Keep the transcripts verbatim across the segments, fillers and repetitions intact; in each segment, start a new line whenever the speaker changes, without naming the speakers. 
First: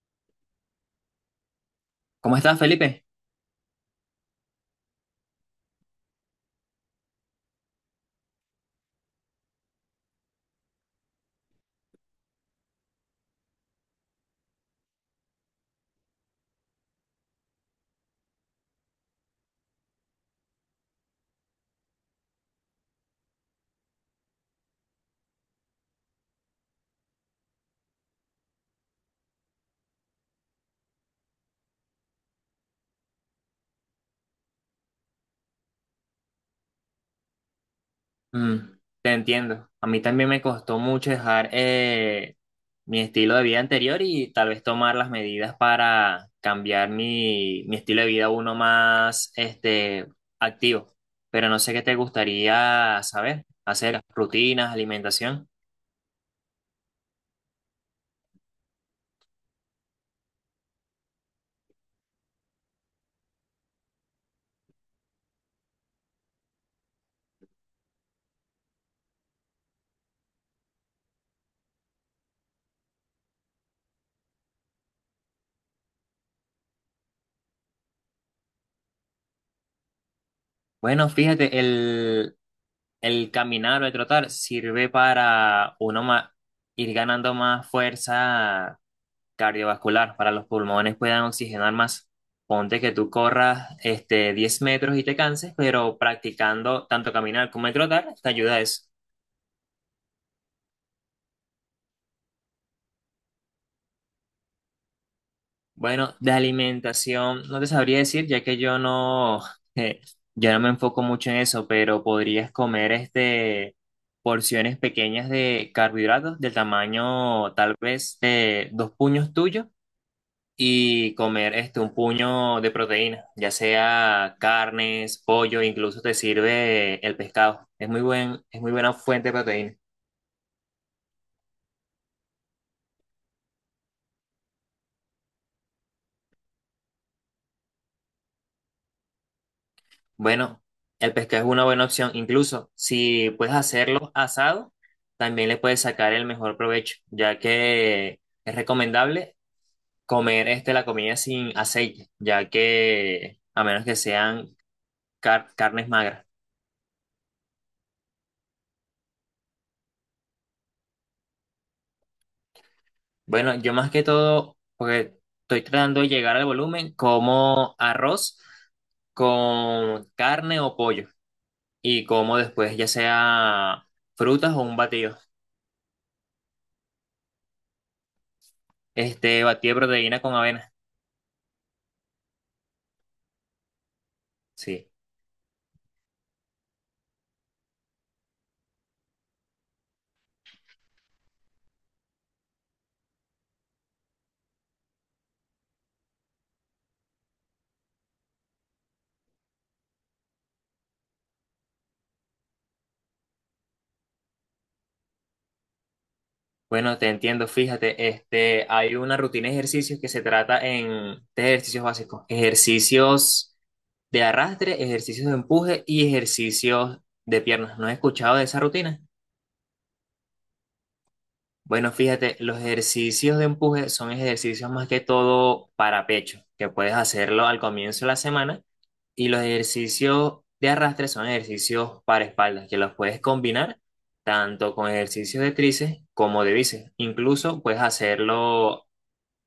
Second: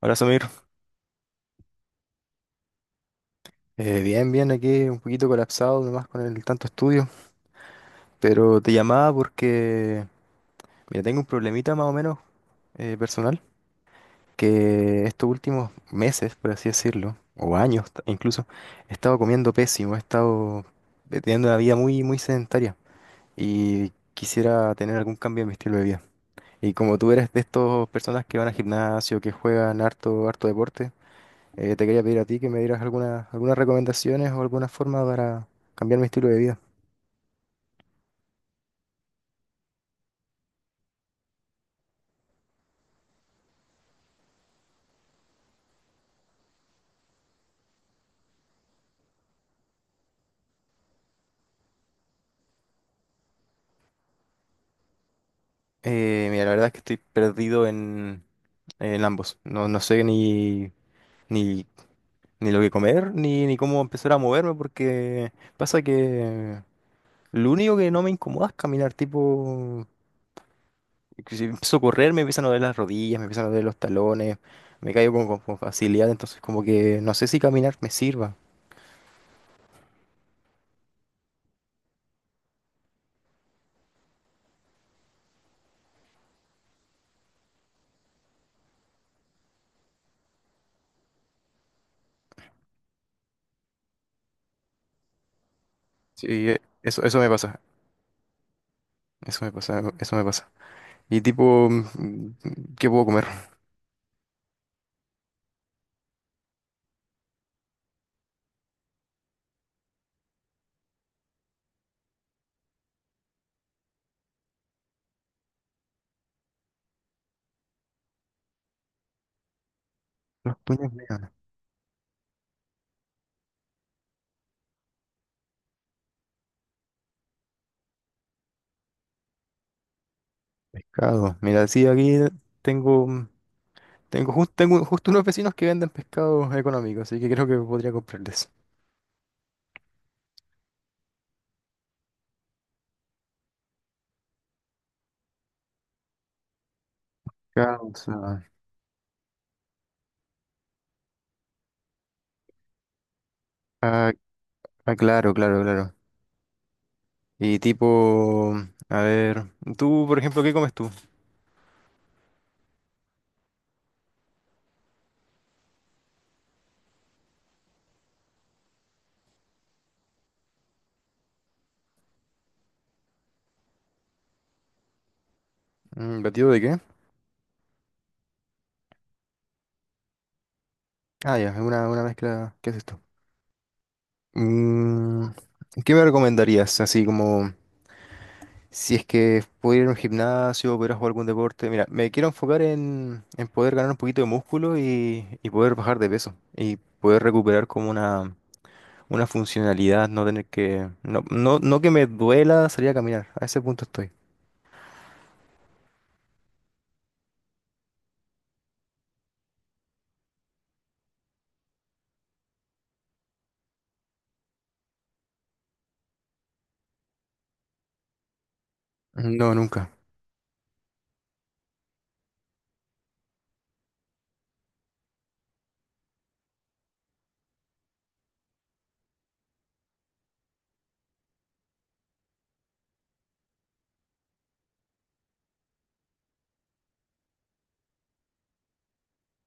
Hola, Samir.
¿Cómo estás, Felipe?
Eh, bien, bien, aquí un poquito colapsado nomás con el tanto estudio, pero te llamaba porque, mira, tengo un problemita más o menos eh, personal, que estos últimos meses, por así decirlo, o años ta- incluso, he estado comiendo pésimo, he estado eh, teniendo una vida muy, muy sedentaria y quisiera tener algún cambio en mi estilo de vida. Y como tú eres de estas personas que van al gimnasio, que juegan harto, harto deporte, Eh, te quería pedir a ti que me dieras algunas, algunas recomendaciones o alguna forma para cambiar mi estilo de vida.
Mm, te entiendo. A mí también me costó mucho dejar eh, mi estilo de vida anterior y tal vez tomar las medidas para cambiar mi, mi estilo de vida a uno más este, activo. Pero no sé qué te gustaría saber, hacer rutinas, alimentación.
Eh, mira, la verdad es que estoy perdido en, en ambos. No, no sé ni, ni, ni lo que comer, ni, ni cómo empezar a moverme, porque pasa que lo único que no me incomoda es caminar, tipo, que si empiezo a correr me empiezan a doler las rodillas, me empiezan a doler los talones, me caigo con, con- con facilidad, entonces como que no sé si caminar me sirva.
Bueno, fíjate, el, el caminar o el trotar sirve para uno ma- ir ganando más fuerza cardiovascular, para los pulmones puedan oxigenar más. Ponte que tú corras este, diez metros y te canses, pero
Sí, eh,
practicando
eso,
tanto
eso me
caminar
pasa,
como el trotar, te ayuda a eso.
eso me pasa, eso me pasa. Y tipo, mm, ¿qué puedo comer?
Bueno, de alimentación, no te sabría decir, ya que yo no, eh, yo no me enfoco mucho en eso, pero podrías comer este, porciones pequeñas de carbohidratos del tamaño tal vez de dos puños tuyos
Las tuñas
y
veganas.
comer este un puño de proteína, ya sea carnes, pollo, incluso te sirve el pescado. Es muy buen, es muy buena fuente de proteína.
Pescado. Mira, sí, aquí tengo, mm, tengo, jus- tengo justo unos vecinos que venden pescado económico, así que creo que podría comprarles.
Bueno, el pescado es una buena opción, incluso si puedes hacerlo asado, también le puedes sacar el mejor provecho, ya que
Causa.
es recomendable comer este la comida sin aceite, ya que a menos que
Ah,
sean
ah, claro,
car-
claro,
carnes
claro.
magras.
Y tipo, mm, a ver, tú, por ejemplo, ¿qué comes tú?
Bueno, yo más que todo, porque estoy tratando de llegar al volumen, como arroz con carne o pollo y como después ya sea frutas o un batido.
Mm, ¿batido de qué?
Este batido de proteína con avena.
Ah, ya, es una, una mezcla. ¿Qué es esto?
Sí.
Mm, ¿qué me recomendarías? Así como. Si es que pudiera ir a un gimnasio, pudiera jugar algún deporte. Mira, me quiero enfocar en, en poder ganar un poquito de músculo y, y poder bajar de peso. Y poder recuperar como una, una funcionalidad, no tener que... No, no, no que me duela salir a caminar. A ese punto estoy.
Bueno, te entiendo, fíjate, este hay una rutina de ejercicios que se trata en tres ejercicios básicos, ejercicios de arrastre, ejercicios de empuje y ejercicios de piernas. ¿No has escuchado de esa rutina?
No, nunca.
Bueno, fíjate, los ejercicios de empuje son ejercicios más que todo para pecho, que puedes hacerlo al comienzo de la semana, y los ejercicios de arrastre son ejercicios para espaldas, que los puedes combinar tanto con ejercicios de tríceps como de bíceps. Incluso puedes hacerlo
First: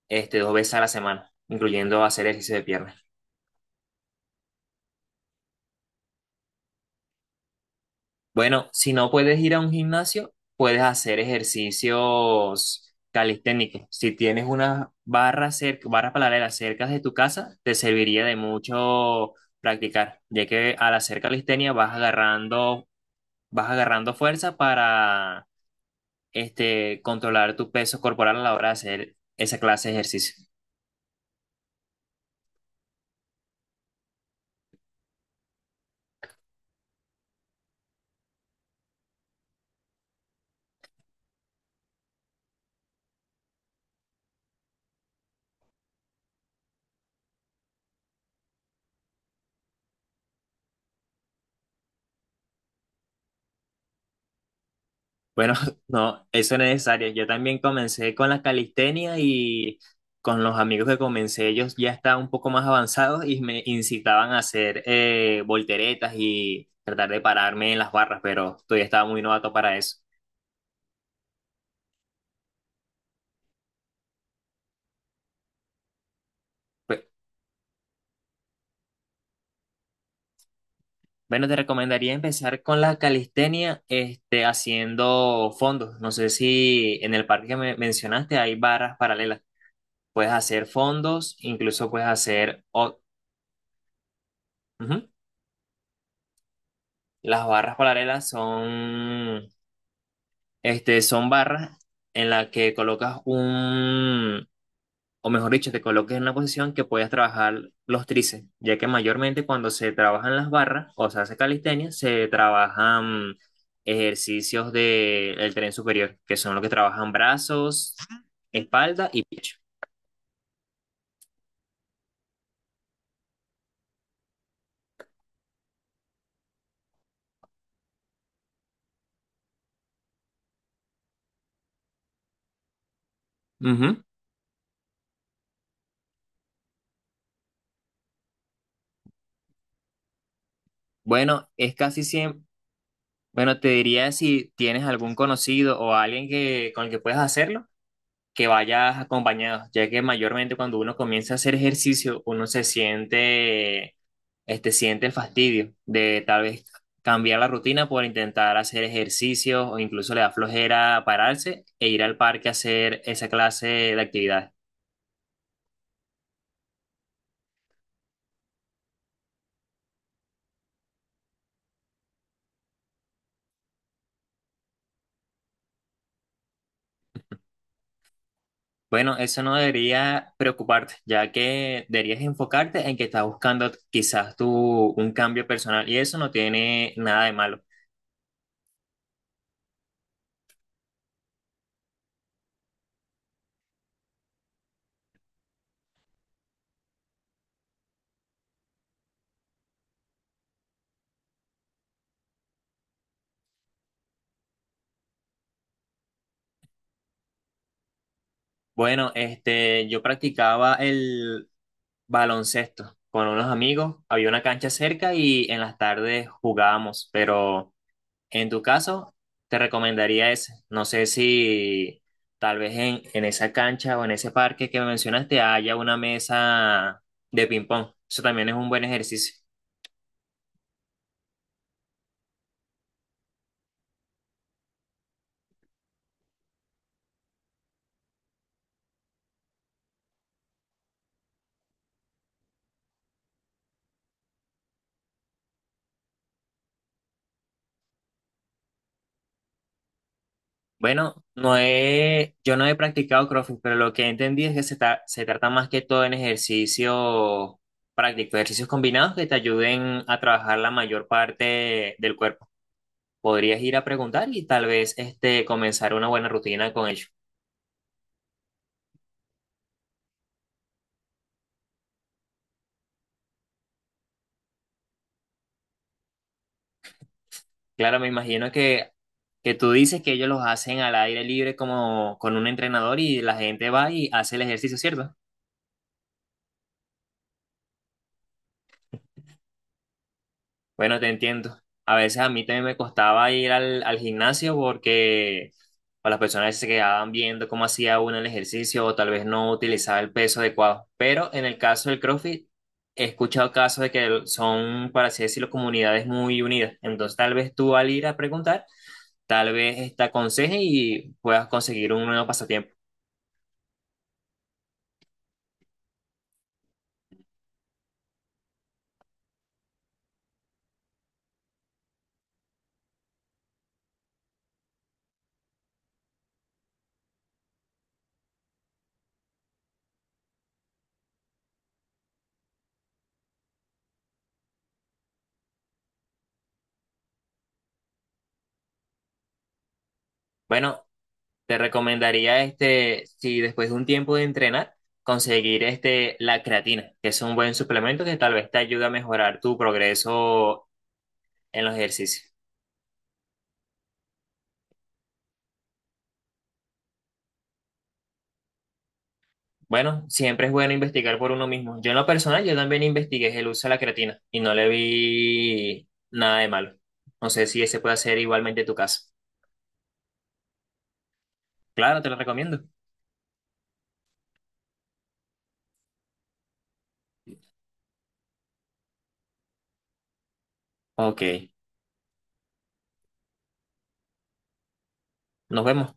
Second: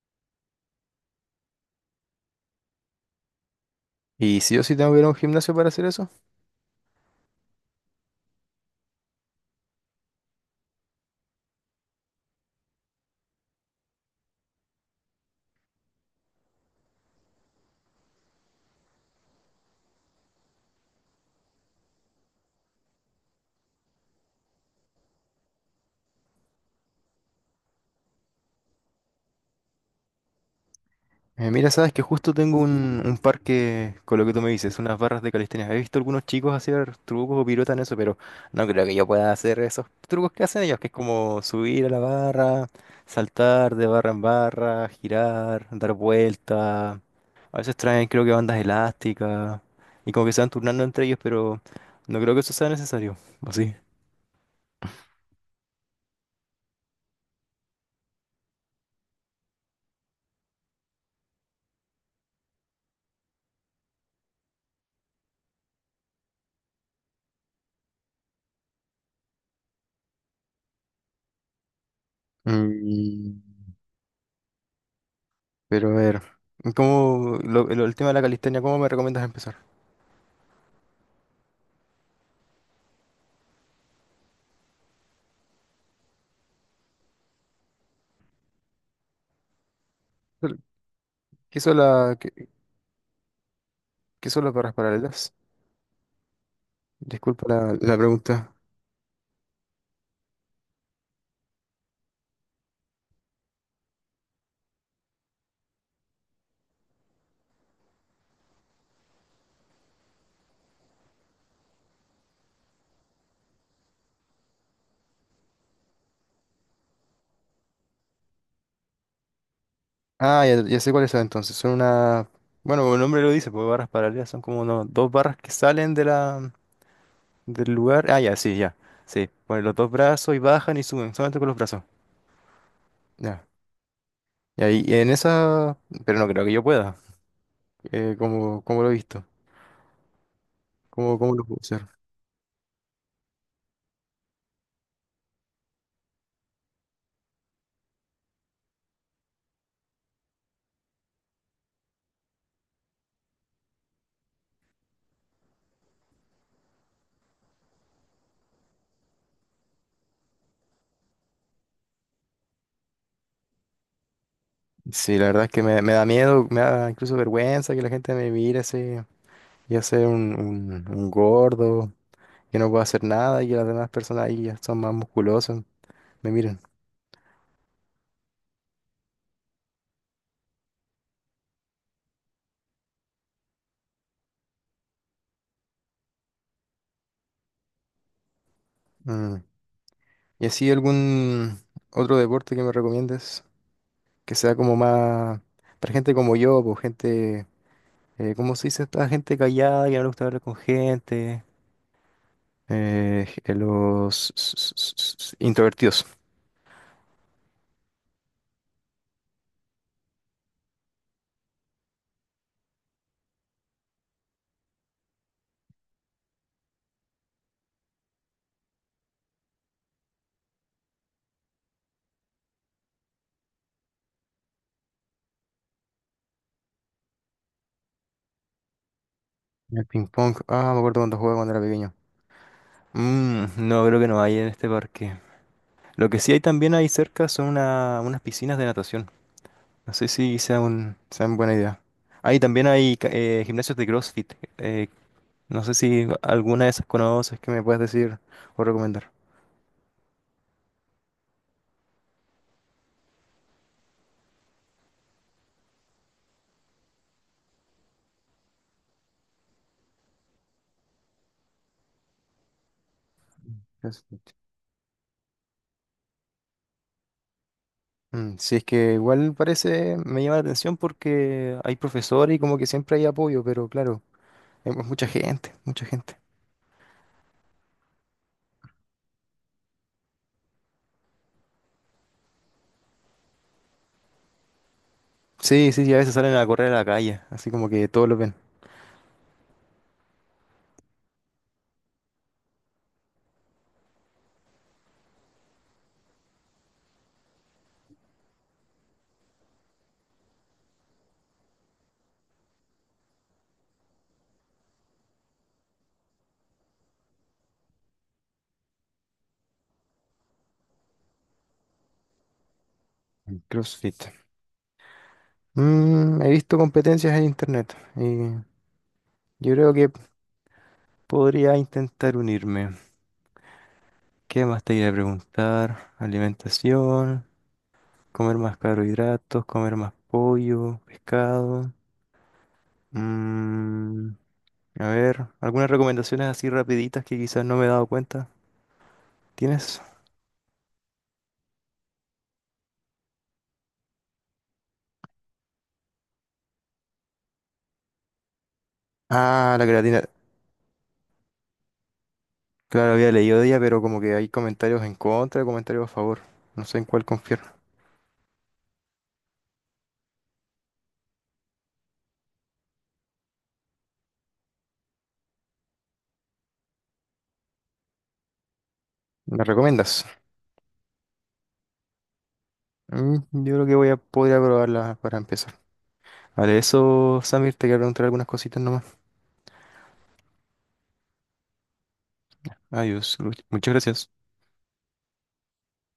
este, dos veces a la semana, incluyendo hacer ejercicio de piernas.
¿Y si yo sí tengo que ir a un gimnasio para hacer eso?
Bueno, si no puedes ir a un gimnasio, puedes hacer ejercicios calisténicos. Si tienes unas barras cerca, barras paralelas cerca de tu casa, te serviría de mucho practicar, ya que al hacer calistenia vas agarrando, vas agarrando fuerza para este, controlar tu peso corporal a la hora de hacer esa clase de ejercicio.
Eh, mira, sabes que justo tengo un, un parque con lo que tú me dices, unas barras de calistenia. He visto algunos chicos hacer trucos o piruetas en eso, pero no creo que yo pueda hacer esos trucos que hacen ellos, que es como subir a la barra, saltar de barra en barra, girar, dar vuelta. A veces traen, creo que bandas elásticas y como que se van turnando entre ellos, pero no creo que eso sea necesario, ¿o sí?
Bueno, no, eso no es necesario. Yo también comencé con la calistenia y con los amigos que comencé, ellos ya estaban un poco más avanzados y me incitaban a hacer eh, volteretas y tratar de pararme en las barras, pero todavía estaba muy novato para eso.
Mm, pero a ver,
Pe-
¿cómo lo- lo- el tema de la calistenia, cómo me recomiendas empezar?
Bueno, te recomendaría empezar con la calistenia, este, haciendo fondos. No sé si en el parque que me mencionaste hay barras paralelas. Puedes hacer fondos,
¿Qué hizo
incluso puedes
la,
hacer... o-
¿Qué son las barras
Ujú.
paralelas? Disculpa
Las
la,
barras
la
paralelas
pregunta.
son Este, son barras en las que colocas un, o mejor dicho, te colocas en una posición que puedas trabajar los tríceps, ya que mayormente cuando se trabajan las barras o se hace calistenia, se trabajan ejercicios del el tren superior, que son los que trabajan brazos, espalda y pecho.
Ah, ya, ya sé cuáles son entonces. Son una... Bueno, como el nombre lo dice, pues barras paralelas son como uno- dos barras que salen de la, del lugar. Ah, ya, sí, ya. Sí, ponen los dos brazos y bajan y suben, solamente con los brazos. Ya.
Ujú.
Y ahí, y en esa... Pero no creo que yo pueda. Eh, como, como lo he visto. ¿Cómo, cómo lo
Bueno,
puedo
es
hacer?
casi siempre, bueno, te diría si tienes algún conocido o alguien que, con el que puedas hacerlo que vayas acompañado, ya que mayormente cuando uno comienza a hacer ejercicio, uno se siente, este, siente el fastidio de tal vez cambiar la rutina por intentar hacer ejercicio o incluso le da flojera pararse e ir al parque a hacer esa clase de actividad.
Sí, la verdad es que me, me da miedo, me da incluso vergüenza que la gente me mire así. Ya sea un, un, un gordo. Que no puedo hacer nada y que las demás personas ahí ya son más musculosas, me miren.
Bueno, eso no debería preocuparte, ya que deberías enfocarte en que estás buscando quizás tú un cambio personal y eso no tiene nada de malo.
Mm. ¿Y así algún otro deporte que me recomiendes que sea como más para gente como yo, pues gente, eh, ¿cómo se dice esta gente callada que no le gusta hablar con gente? Eh, eh, los s- s- s- s- introvertidos.
Bueno, este, yo practicaba el baloncesto con unos amigos. Había una cancha cerca y en las tardes jugábamos, pero en tu caso te recomendaría ese. No sé si tal vez en, en esa cancha o en ese parque que mencionaste haya una mesa de ping pong. Eso también es un buen ejercicio.
El ping pong. Ah, me acuerdo cuando jugaba cuando era pequeño. Mm, no, creo que no hay en este parque. Lo que sí hay también ahí cerca son una- unas piscinas de natación. No sé si sea un, sea una buena idea. Ahí también hay ca- eh, gimnasios de CrossFit. eh, no sé si alguna de esas conoces que me puedas decir o recomendar.
Bueno, no he, yo no he practicado CrossFit, pero lo que entendí es que se, tra- se trata más que todo en ejercicio práctico, ejercicios combinados que te ayuden a trabajar la mayor parte del cuerpo. Podrías ir a preguntar
CrossFit.
y tal vez este, comenzar una buena rutina con ellos.
Mm, sí, es que igual parece, me llama la atención porque hay profesores y como que siempre hay apoyo, pero claro, hay mu- mucha gente, mucha gente.
Claro, me imagino que, que tú dices que ellos los hacen al aire libre como con un entrenador y la gente va y hace el ejercicio, ¿cierto?
Sí, sí, sí, a veces salen a correr a la calle, así como que todos lo ven.
Bueno, te entiendo. A veces a mí también me costaba ir al, al gimnasio porque o las personas se quedaban viendo cómo hacía uno el ejercicio o tal vez no utilizaba el peso adecuado. Pero en el caso del CrossFit, he escuchado casos de que son, para así decirlo, comunidades muy unidas. Entonces, tal vez tú al ir a preguntar, tal vez esta aconseje y puedas conseguir un nuevo pasatiempo.
Mm, CrossFit. Mm, he visto competencias en internet y yo creo que podría intentar unirme. ¿Qué más te iba a preguntar? Alimentación, comer más carbohidratos, comer más pollo, pescado. Mm, a ver, algunas recomendaciones así rapiditas que quizás no me he dado cuenta. ¿Tienes?
Bueno, te recomendaría este, si después de un tiempo de entrenar, conseguir este, la creatina, que es un buen suplemento que tal vez te ayuda a mejorar
Ah,
tu
la creatina.
progreso en los ejercicios.
Claro, había leído de ella, pero como que hay comentarios en contra, comentarios a favor. No sé en cuál confiar.
Bueno, siempre es bueno investigar por uno mismo. Yo en lo personal, yo también investigué el uso de la creatina y no le vi nada de malo. No sé si ese puede ser igualmente tu caso.
¿Me recomiendas?
Claro, te lo recomiendo.
Mm, yo creo que voy a poder probarla para empezar. Vale, eso, Samir, te quería preguntar algunas cositas nomás.
Ok,
Adiós, Luis. Muchas gracias.
nos vemos.